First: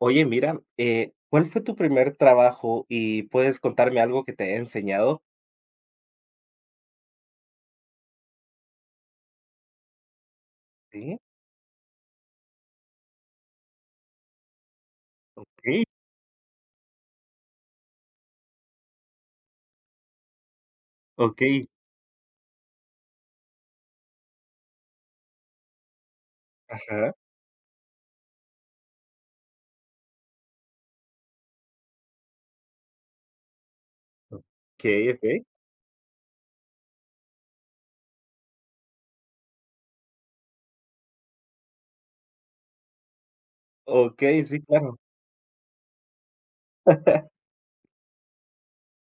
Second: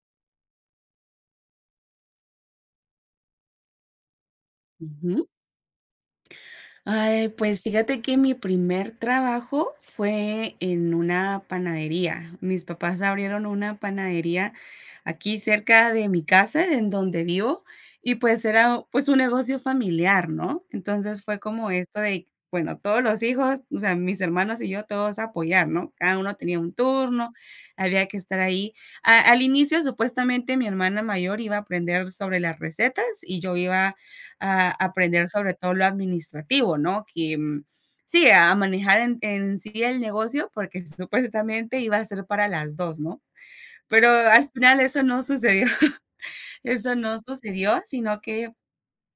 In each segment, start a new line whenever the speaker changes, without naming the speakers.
Oye, mira, ¿cuál fue tu primer trabajo y puedes contarme algo que te haya enseñado?
Ujú. Ay, pues fíjate que mi primer trabajo fue en
Sí,
una panadería. Mis papás abrieron una panadería aquí
okey,
cerca de mi casa, en donde vivo, y pues era pues un negocio familiar, ¿no? Entonces fue
okey.
como esto de, bueno, todos los hijos, o sea, mis hermanos y yo todos apoyar, ¿no? Cada uno tenía un
Ajá.
turno, había que estar ahí. Al inicio, supuestamente, mi hermana mayor iba a aprender sobre las recetas y yo iba a
Okey,
aprender
okey.
sobre todo lo administrativo, ¿no? Que, sí, a manejar en sí el negocio, porque supuestamente iba a ser para las 2, ¿no? Pero
Okey,
al
sí,
final
claro.
eso no sucedió, eso no sucedió, sino que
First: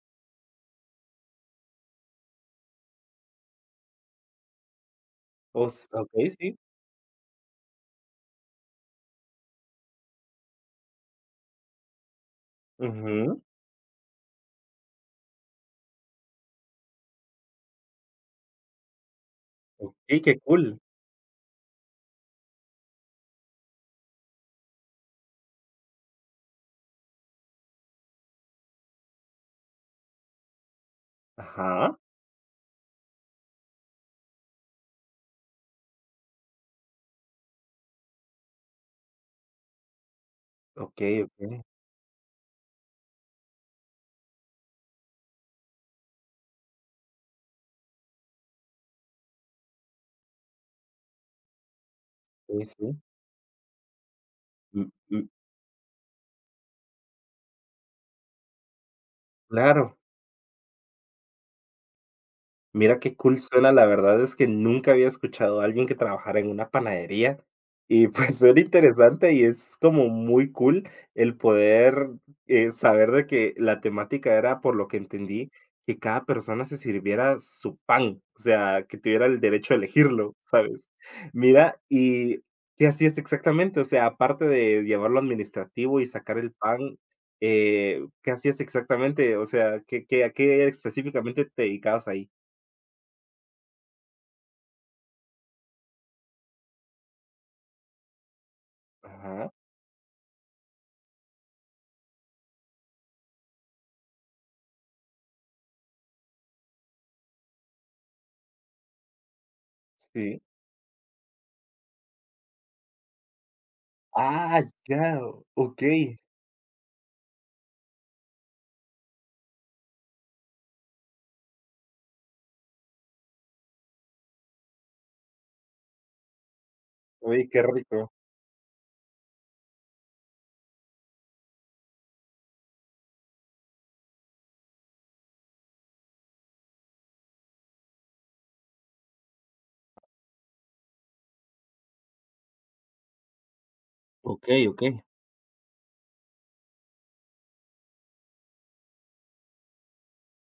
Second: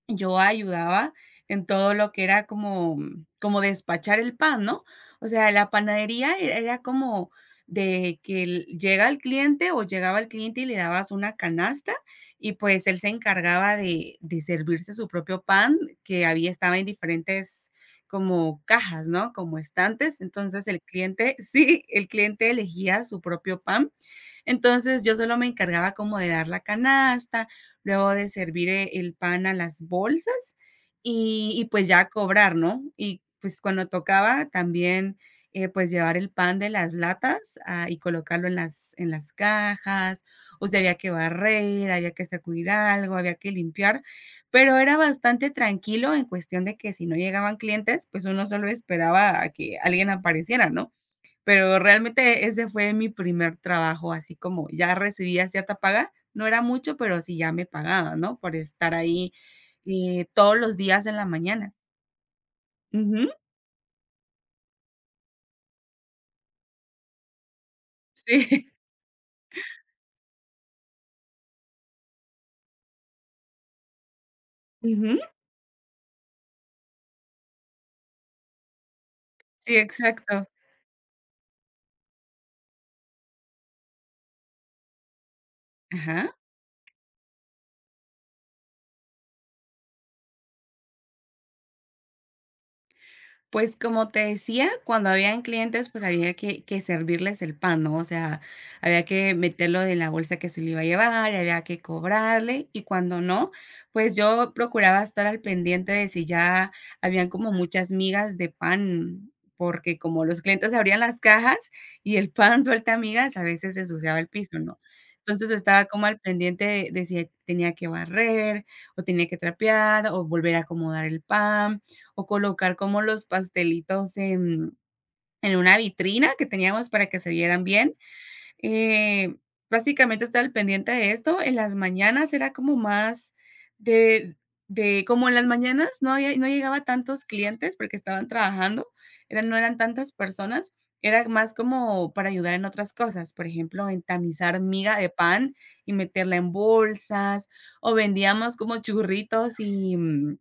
yo ayudaba en todo lo que era como despachar el pan, ¿no? O sea, la
Os okey,
panadería
sí.
era como de que el llega el cliente o llegaba el cliente y le dabas una canasta y, pues, él se
Ujú.
encargaba de servirse su propio pan que había estaba en diferentes como cajas, ¿no? Como estantes.
Okey, qué
Entonces,
cool.
el cliente sí, el cliente elegía su propio pan. Entonces, yo solo me encargaba como de dar la canasta, luego de servir el pan a las bolsas y pues
Ajá.
ya cobrar, ¿no? Y pues cuando tocaba también, pues llevar el pan de las latas, y colocarlo en las cajas, o sea, había que
Okey, okey.
barrer, había que sacudir algo, había que limpiar, pero era bastante tranquilo en cuestión de que si no llegaban clientes, pues uno solo esperaba a que alguien apareciera, ¿no? Pero realmente
Sí,
ese fue
sí.
mi primer trabajo, así como
Mm,
ya
mm,
recibía cierta paga, no era mucho, pero sí ya me pagaba, ¿no? Por estar ahí,
claro.
todos los días en la mañana.
Mira qué
Ujú,
cool suena, la verdad es que nunca había escuchado a alguien que trabajara en una panadería y pues suena
sí.
interesante y es como muy cool el poder saber de que la temática era, por lo que
Ujú,
entendí, que cada persona se sirviera su pan, o sea, que tuviera el derecho a
sí,
elegirlo,
exacto.
¿sabes? Mira, ¿y qué hacías exactamente? O sea, aparte de llevarlo administrativo y
Ajá.
sacar el pan, ¿qué hacías exactamente? O sea, ¿ a qué específicamente te dedicabas ahí?
Pues, como te decía, cuando habían clientes, pues, había que servirles el pan, ¿no? O sea, había que
Ajá,
meterlo en la bolsa que se lo iba a llevar, y había que cobrarle, y cuando no, pues, yo procuraba estar al pendiente de si ya habían como muchas migas de pan, porque como los
sí.
clientes abrían las cajas y el pan suelta migas, a veces se ensuciaba el piso,
Ah,
¿no?
ya,
Entonces, estaba
okey.
como al pendiente de si tenía que barrer, o tenía que trapear, o volver a acomodar el pan o colocar como los pastelitos en una vitrina que teníamos para que se
Oye, qué
vieran bien,
rico.
eh, básicamente estaba al pendiente de esto. En las mañanas era como más de de como en las mañanas no llegaba tantos clientes porque estaban trabajando, eran no eran tantas personas, era más como para ayudar en otras cosas, por ejemplo, en tamizar
Okey, okey.
miga de pan y meterla en bolsas, o vendíamos como churritos y,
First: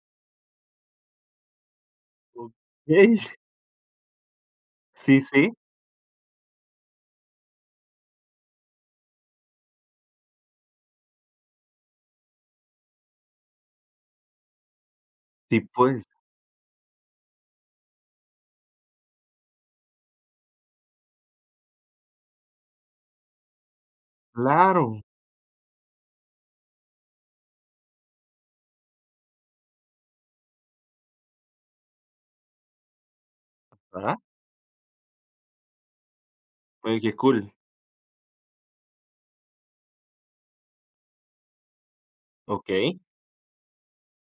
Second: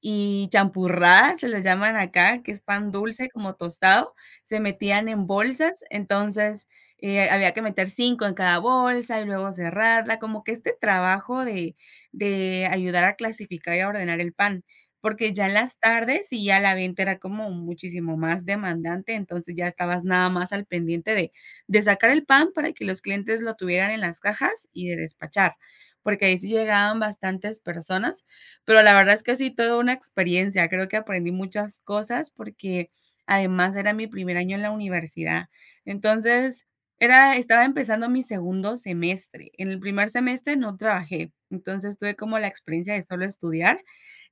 y champurradas, se les llaman acá, que es pan
Okey.
dulce como tostado, se metían
Sí,
en
sí.
bolsas. Entonces, había que meter 5 en cada bolsa y luego cerrarla, como que este trabajo de ayudar a clasificar y a ordenar el pan, porque ya en
Sí,
las
pues,
tardes y ya la venta era como muchísimo más demandante, entonces ya estabas nada más al pendiente de sacar el pan para que los clientes lo tuvieran en las cajas y de
claro.
despachar, porque ahí sí llegaban bastantes personas. Pero la verdad es que sí, toda una experiencia. Creo que aprendí muchas cosas porque además era mi
Ah,
primer año en la universidad. Entonces,
oye, qué
era
cool.
estaba empezando mi segundo semestre. En el primer semestre no trabajé, entonces tuve como la experiencia
Okey.
de solo estudiar.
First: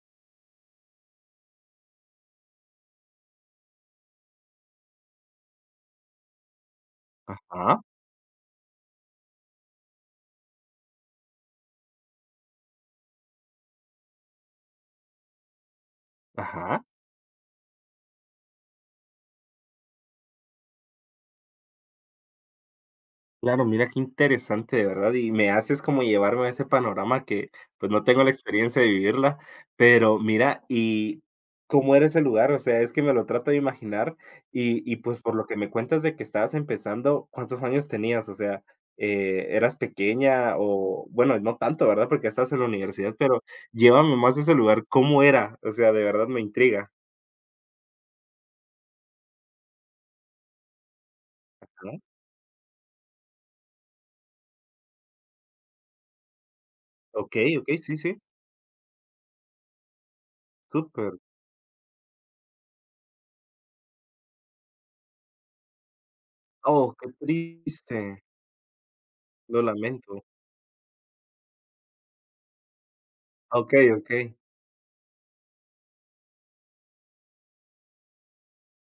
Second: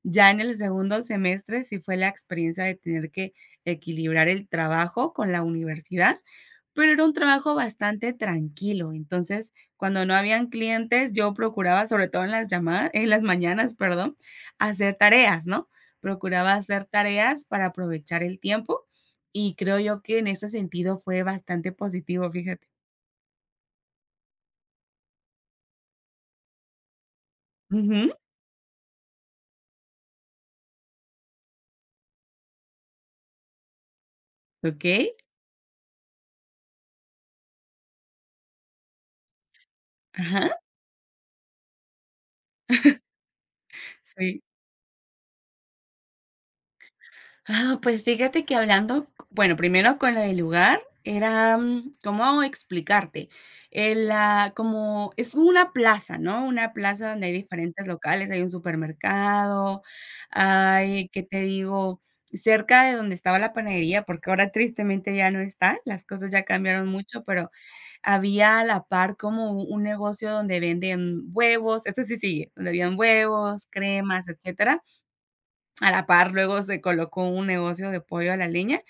Ya en el segundo semestre sí fue la experiencia de tener que equilibrar el trabajo con la universidad, pero era un trabajo
Ajá,
bastante tranquilo. Entonces, cuando no habían clientes, yo procuraba, sobre todo en las llamadas, en las mañanas, perdón, hacer tareas, ¿no? Procuraba
ajá.
hacer tareas para aprovechar el tiempo, y creo yo que en ese sentido fue bastante positivo, fíjate.
Claro, mira qué interesante, de verdad, y me haces como llevarme a ese panorama que, pues, no
Ujú,
tengo la experiencia de vivirla, pero mira, ¿y cómo era ese lugar? O sea, es que me lo trato de imaginar y
okey,
pues, por lo que me cuentas de que estabas empezando, ¿cuántos años tenías? O sea, ¿eras pequeña
ajá,
o bueno, no tanto, verdad? Porque estabas en la universidad, pero llévame más a
sí.
ese lugar, ¿cómo era? O sea, de verdad me intriga,
Ah, pues fíjate que hablando, bueno, primero con lo del lugar, era,
¿no?
¿cómo explicarte? Como es una plaza, ¿no? Una plaza donde hay
Okey, okey,
diferentes
sí, sí,
locales, hay un supermercado, hay,
súper.
¿qué te digo? Cerca de donde estaba la panadería, porque ahora tristemente ya no está, las cosas ya cambiaron
Oh, qué
mucho, pero
triste,
había a la par como
lo
un
lamento.
negocio donde venden huevos, este sí sigue, donde habían huevos,
Okey,
cremas,
okey.
etcétera, a la par, luego se colocó un negocio de pollo a la leña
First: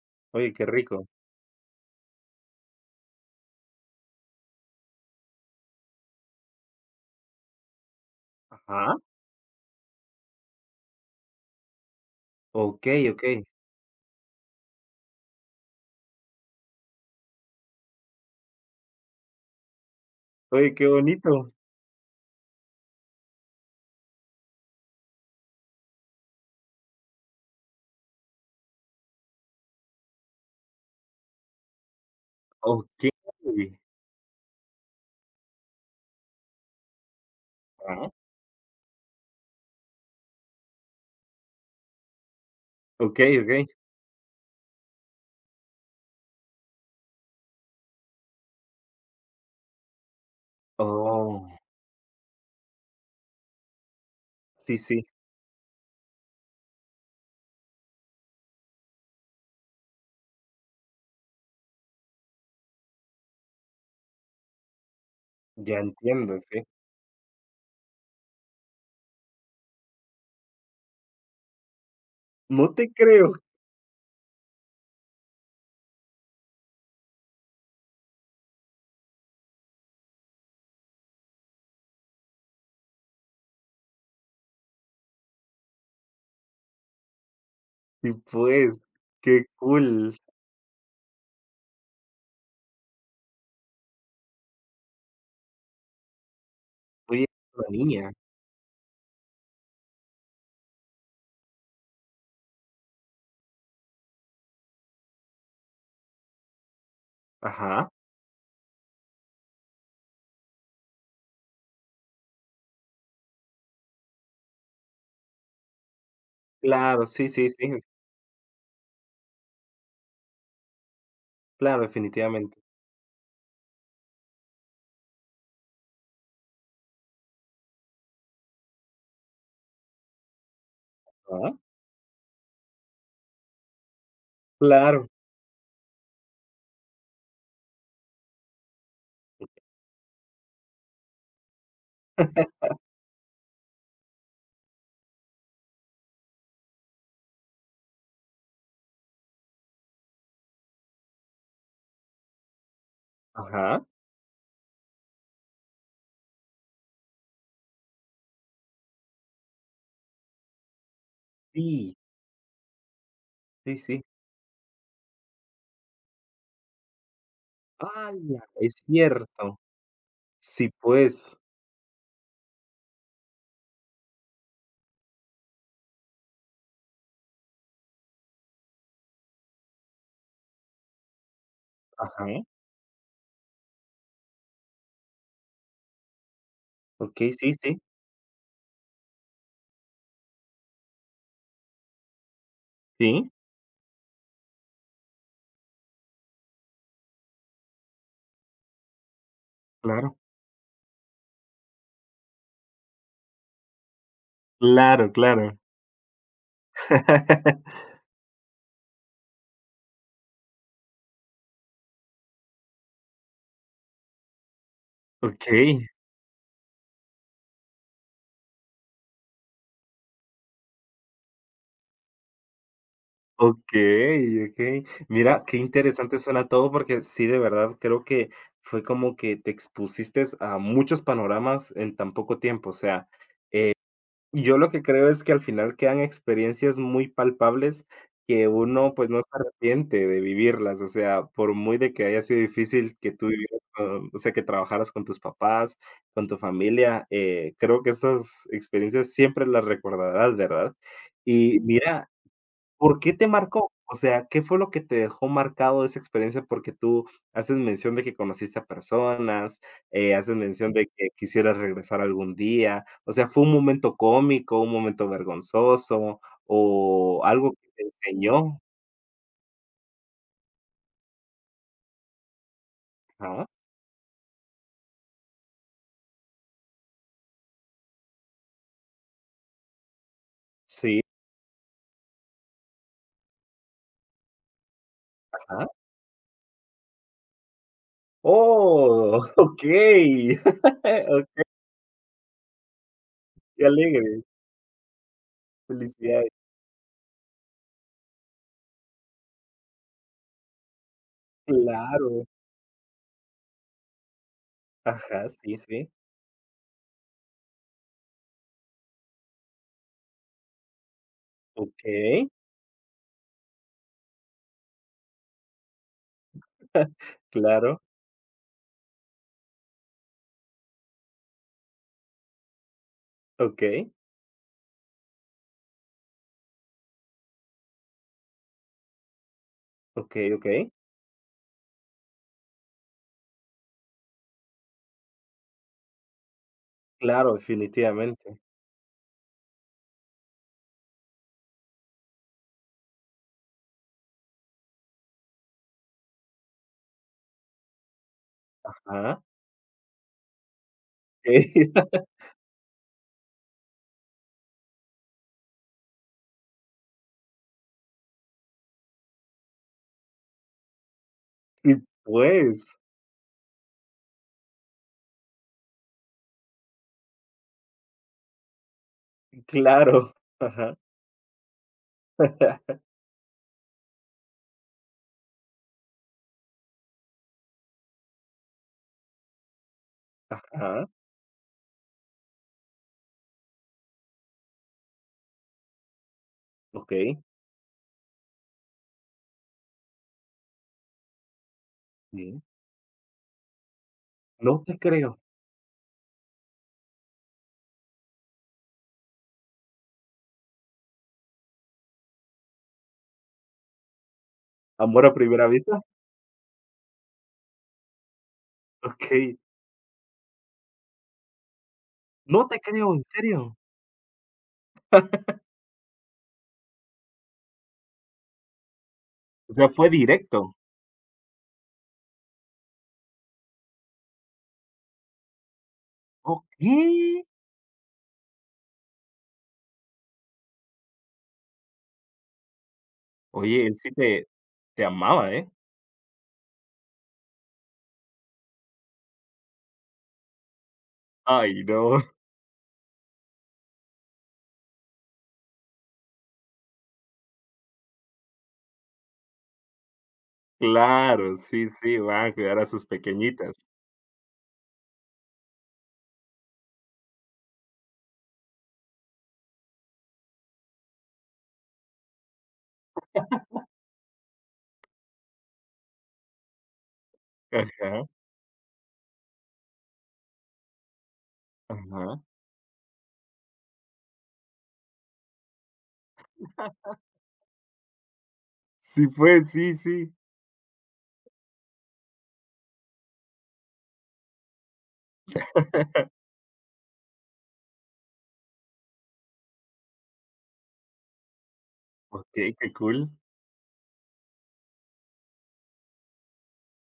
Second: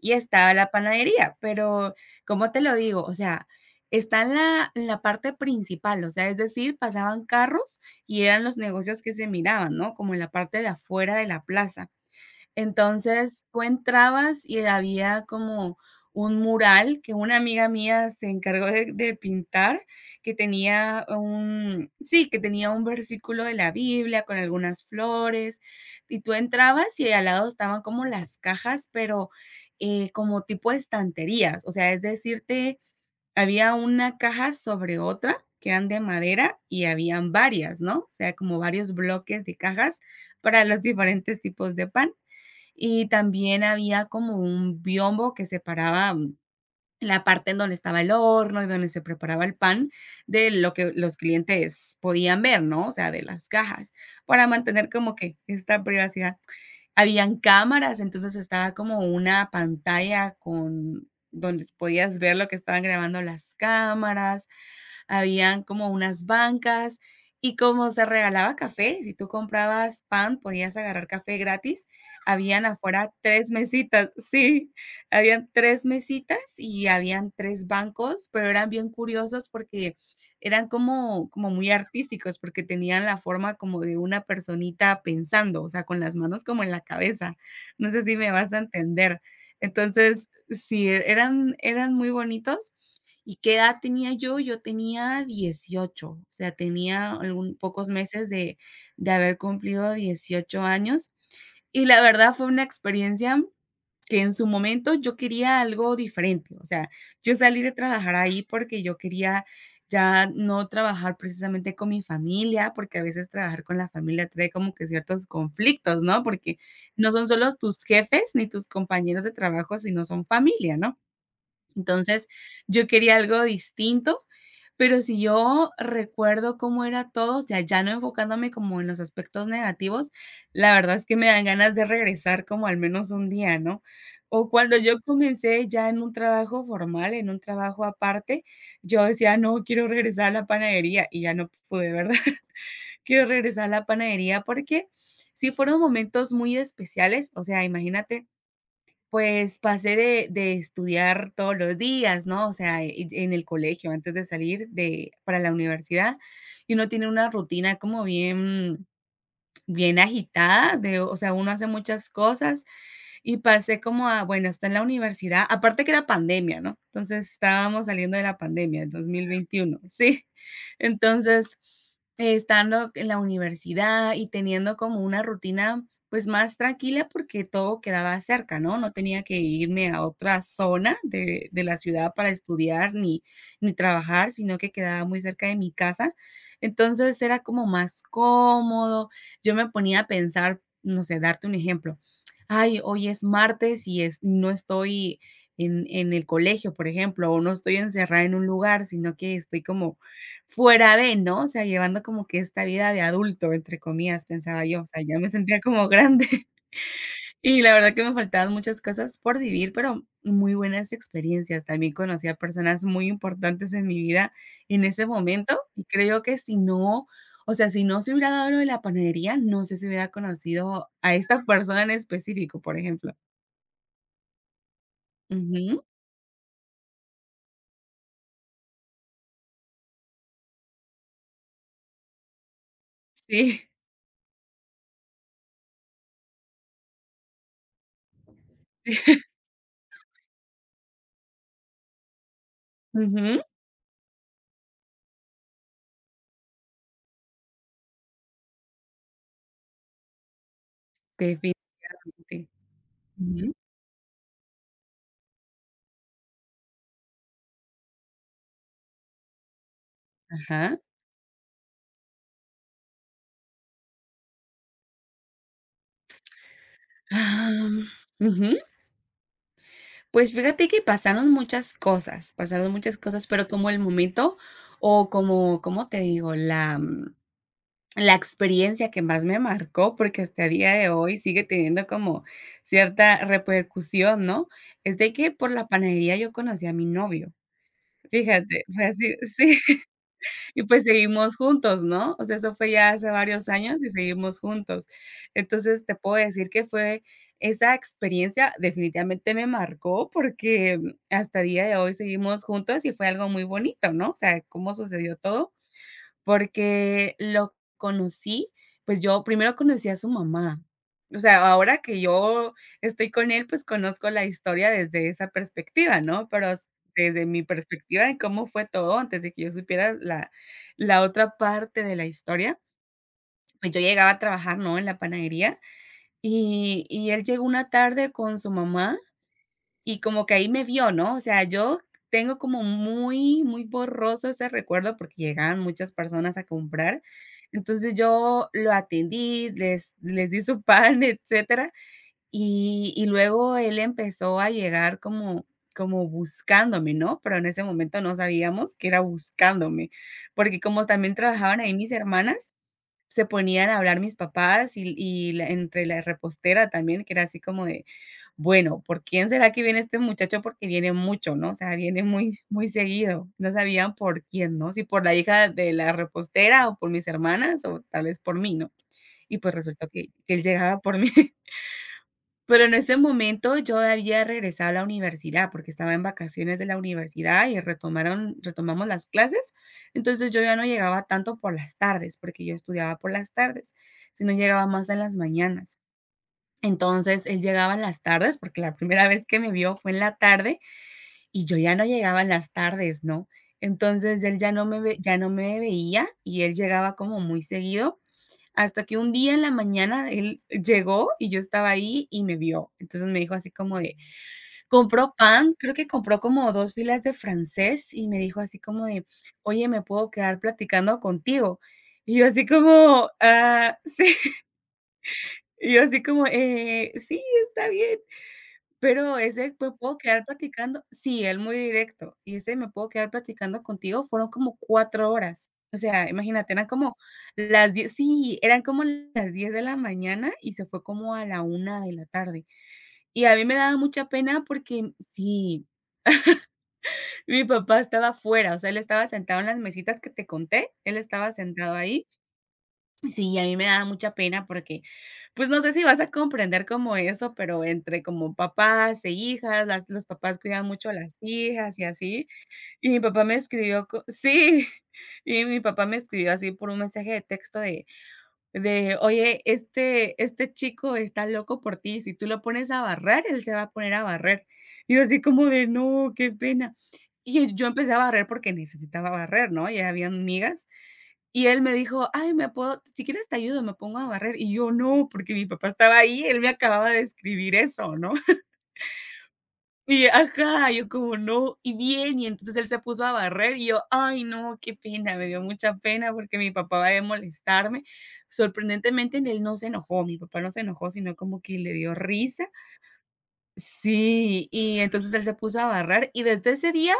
y
Oye,
estaba
qué
la
rico.
panadería, pero, ¿cómo te lo digo? O sea, está en la parte principal, o sea, es decir, pasaban carros y eran los
Ajá.
negocios que se miraban, ¿no? Como en la parte de afuera de la plaza.
Okey, okey.
Entonces, tú entrabas y había como un mural que una amiga mía se encargó de pintar, que
Oye, qué
tenía
bonito.
un sí, que tenía un versículo de la Biblia con algunas flores, y tú entrabas y al lado estaban como las cajas, pero, como tipo estanterías, o sea, es decirte,
Okey.
había una caja sobre otra, que eran de madera y habían varias, ¿no? O
Ajá.
sea, como varios bloques de cajas para los diferentes tipos de pan, y
Okey,
también
okey.
había como un biombo que separaba la parte en donde estaba el horno y donde se preparaba el pan de lo que los
Oh,
clientes podían ver, ¿no? O sea, de las cajas, para
sí,
mantener
sí,
como que esta privacidad. Habían cámaras, entonces estaba como una pantalla con donde podías ver lo que estaban grabando las cámaras. Habían
ya
como unas
entiendo, sí.
bancas, y como se regalaba café, si tú comprabas pan, podías agarrar café gratis. Habían
No te
afuera
creo.
3 mesitas, sí, habían 3 mesitas y habían 3 bancos, pero eran bien curiosos porque eran como muy artísticos, porque tenían la forma como de una personita pensando, o sea, con las manos como en la cabeza. No sé
Y
si me vas a
pues,
entender.
qué cool.
Entonces, sí, eran muy bonitos. ¿Y qué edad tenía yo? Yo tenía 18, o sea, tenía
Oye,
algún
la
pocos
niña.
meses de haber cumplido 18 años, y la verdad fue una experiencia que en su momento yo quería algo diferente, o sea, yo salí de
Ajá.
trabajar ahí porque yo quería ya no trabajar precisamente con mi familia, porque a veces trabajar con la familia trae como que ciertos conflictos, ¿no? Porque
Claro,
no son
sí, sí,
solo
sí.
tus jefes ni tus compañeros de trabajo, sino son familia, ¿no?
Claro,
Entonces,
definitivamente.
yo quería algo distinto, pero si yo recuerdo cómo era todo, o sea, ya no enfocándome como en los aspectos negativos, la verdad es que me dan
Ajá.
ganas de regresar como al menos un día, ¿no? O cuando yo
Claro.
comencé ya en un trabajo formal, en un trabajo aparte, yo decía, no, quiero regresar a la panadería y ya no pude, ¿verdad? Quiero regresar a la panadería porque sí fueron momentos muy especiales, o sea, imagínate, pues pasé de estudiar todos los días, ¿no? O sea, en el
Ajá.
colegio, antes de salir de para la universidad, y uno tiene una rutina como bien bien agitada de, o sea, uno hace
Sí,
muchas cosas, y
sí,
pasé
sí.
como a, bueno, está en la universidad, aparte que era pandemia, ¿no? Entonces estábamos saliendo de la
¡Hala! Es
pandemia, el
cierto.
veintiuno. Sí.
Sí, pues.
Entonces, estando en la universidad y teniendo como una rutina, pues más tranquila porque todo quedaba cerca, ¿no? No tenía que irme a otra zona de la ciudad
Ajá.
para estudiar ni, trabajar, sino que quedaba muy cerca de mi casa. Entonces
Okey,
era
sí,
como
sí.
más cómodo. Yo me ponía a pensar, no sé, darte un ejemplo, ay, hoy es
Sí,
martes y no estoy en el colegio, por ejemplo, o no estoy encerrada en un lugar, sino que estoy como
claro.
fuera de, ¿no? O sea, llevando como que esta vida de adulto, entre comillas, pensaba yo, o sea,
Claro,
ya me
claro.
sentía como grande. Y la verdad que me faltaban muchas cosas por vivir, pero muy buenas experiencias. También conocí a personas muy importantes en mi vida en ese momento, y
Okay,
creo que si no, o sea, si no se hubiera dado lo de la panadería, no sé si hubiera conocido a esta persona en específico, por ejemplo.
okay, okay. Mira, qué
Ujú.
interesante suena todo, porque sí, de verdad, creo que fue como que te expusiste a muchos panoramas en tan poco tiempo. O sea,
Sí.
yo lo que creo es que al final quedan experiencias muy palpables que uno, pues, no se arrepiente de vivirlas. O sea, por muy de que haya sido difícil que tú
Ujú.
vivieras con o sea, que trabajaras con tus papás, con tu familia, creo que esas experiencias siempre las recordarás, ¿verdad? Y mira,
Definitivamente.
¿por qué te
Ujú.
marcó? O sea, ¿qué fue lo que te dejó marcado esa experiencia? Porque tú haces mención de que conociste a personas, haces mención
Ajá.
de que quisieras regresar algún día. O sea, ¿fue un momento cómico, un momento vergonzoso o algo que te
Am, Ujú.
enseñó?
Pues fíjate que pasaron muchas cosas,
Ajá.
pero como el momento o como, ¿cómo te digo? La experiencia que más me marcó, porque hasta el día de
Sí,
hoy sigue teniendo como cierta repercusión, ¿no? Es de que por la
ajá.
panadería yo conocí a mi novio. Fíjate, fue así.
¡Oh!
Sí,
Okey.
y pues
Oh,
seguimos juntos, ¿no? O sea, eso fue ya hace varios
qué
años y
alegre.
seguimos juntos. Entonces, te puedo
Felicidades.
decir que fue esa experiencia, definitivamente me marcó porque hasta día de hoy
Claro.
seguimos juntos y fue algo muy bonito, ¿no? O sea, cómo sucedió
Ajá,
todo.
sí, sí.
Porque lo conocí, pues yo primero conocí a su mamá. O sea, ahora que
Okey.
yo estoy con él, pues conozco la historia desde esa perspectiva, ¿no? Pero s desde mi
Claro.
perspectiva de cómo fue todo antes de que yo supiera la la otra parte de la historia, pues yo
Okey,
llegaba a trabajar, ¿no? En la panadería y él llegó una tarde con su mamá y como
okey,
que ahí me
okey.
vio, ¿no? O sea, yo tengo como muy, muy borroso ese recuerdo porque llegaban muchas personas a comprar.
Claro,
Entonces
definitivamente.
yo lo atendí, les di su pan, etcétera. Y luego él empezó a llegar como, como buscándome, ¿no? Pero en ese momento no sabíamos que era
Ah,
buscándome, porque como también trabajaban ahí mis hermanas, se ponían a hablar mis papás y, entre la repostera también, que era así como de, bueno, ¿por quién será que viene este muchacho? Porque viene mucho, ¿no? O
y
sea, viene muy muy
pues,
seguido. No sabían por quién, ¿no? Si por la hija de la repostera o por mis hermanas o tal vez por mí, ¿no? Y pues resultó que
claro.
que él
Ajá,
llegaba por mí. Pero en ese momento yo había regresado a la universidad porque estaba en vacaciones de la universidad y retomaron retomamos las clases. Entonces yo ya no
ajá,
llegaba tanto por las tardes, porque yo estudiaba por las tardes, sino llegaba más en las mañanas.
okey,
Entonces, él llegaba en las tardes, porque la primera vez que me vio fue en la tarde y yo ya no llegaba en
sí.
las tardes, ¿no? Entonces, él
No te
ya
creo.
no me veía y él llegaba como muy seguido, hasta que un día en la mañana él llegó y yo estaba ahí y me vio. Entonces, me dijo así como de
¿Amor
compró
a primera
pan, creo
vista?
que compró como 2 filas de francés y me dijo así como de:
Okey.
"Oye, ¿me puedo quedar platicando contigo?". Y yo así
No te creo, ¿en
como,
serio?
ah, sí, y yo así como, sí, está bien. Pero
O
ese
sea,
me
fue
puedo quedar
directo.
platicando sí, él muy directo, y ese me puedo quedar platicando contigo, fueron como 4 horas. O sea, imagínate, eran como
Okey.
las 10 sí, eran como las 10 de la mañana y se fue como a la 1 de la tarde. Y a mí me
Oye, él
daba
sí
mucha
te
pena
te
porque
amaba, ¿eh?
sí, mi papá estaba afuera, o sea, él estaba sentado en las mesitas que te conté, él estaba
Ay,
sentado
no.
ahí. Sí, a mí me da mucha pena porque, pues, no sé si vas a comprender como eso, pero entre como papás e hijas, las los papás cuidan mucho a las
Claro, sí,
hijas y
sí, va
así.
a cuidar a sus
Y mi papá me
pequeñitas.
escribió co sí, y mi papá me escribió así por un mensaje de texto de: "Oye, este chico está loco por ti, si tú lo pones a barrer, él se va a poner a barrer". Y yo así como de: "No, qué pena". Y yo empecé a
Ajá,
barrer porque necesitaba barrer, ¿no? Ya habían migas. Y él me dijo:
ajá.
"Ay, me puedo si quieres te ayudo, me pongo a barrer". Y yo: "No", porque mi papá estaba ahí, él me acababa de escribir eso, ¿no?
Sí fue, sí,
Y
sí.
ajá, yo como: "No". Y bien, y entonces él se puso a barrer y yo: "Ay, no, qué pena", me dio mucha pena porque mi papá va a molestarme. Sorprendentemente, él no se enojó, mi papá no se enojó, sino como que le dio risa.
Okey, qué cool.
Sí, y entonces él se puso a barrer y desde ese día,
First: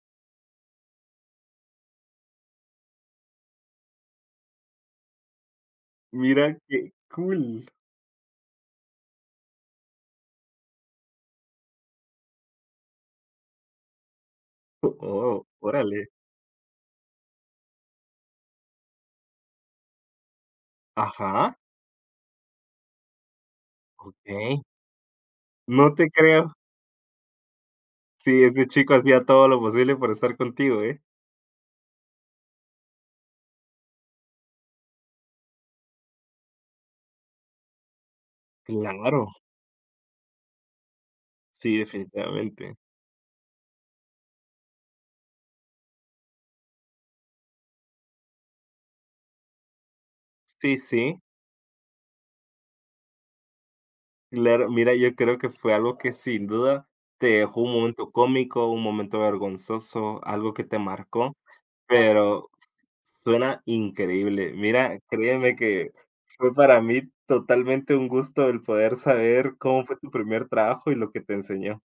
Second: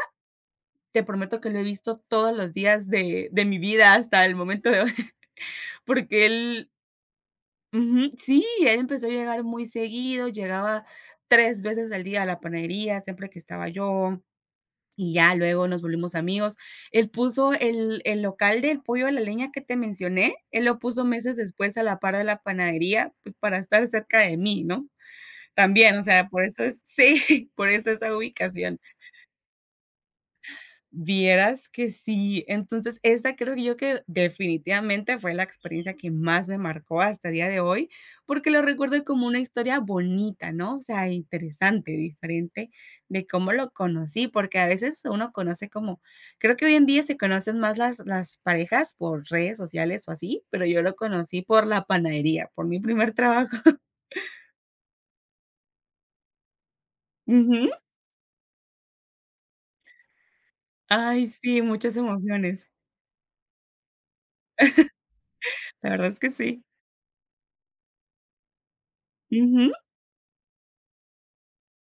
te prometo que lo he visto todos los días de mi vida hasta el momento de hoy, porque
Mira
él
qué cool.
Ujú, sí, él empezó a llegar muy seguido, llegaba 3 veces al día a la panadería, siempre que estaba yo, y ya
Oh,
luego nos
órale.
volvimos amigos. Él puso el local del pollo a la leña que te mencioné, él lo puso meses
Ajá,
después a la par de la panadería, pues, para estar cerca de
okey.
mí, ¿no?
No
También, o
te
sea, por
creo.
eso es sí, por eso esa
Sí, ese
ubicación.
chico hacía todo lo posible por estar contigo, ¿eh?
Vieras que sí. Entonces, esta creo que yo que definitivamente fue la experiencia que más me marcó hasta el día de hoy, porque lo recuerdo
Claro,
como una historia bonita, ¿no? O sea,
sí,
interesante, diferente
definitivamente.
de cómo lo conocí, porque a veces uno conoce como, creo que hoy en día se conocen más las parejas por redes sociales o así, pero
Sí,
yo lo
sí,
conocí por la panadería, por mi primer trabajo.
claro. Mira, yo creo que fue algo que sin duda te dejó
Ujú.
un momento cómico, un momento vergonzoso, algo que te
Ay,
marcó,
sí, muchas
pero
emociones.
suena increíble. Mira, créeme
La
que
verdad es que
fue
sí.
para mí totalmente un gusto el poder saber
Ujú.
cómo fue tu primer trabajo y lo que te enseñó.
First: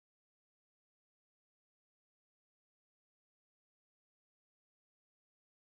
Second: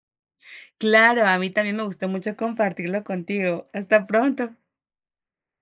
Claro, a mí también me gustó mucho compartirlo contigo. Hasta pronto.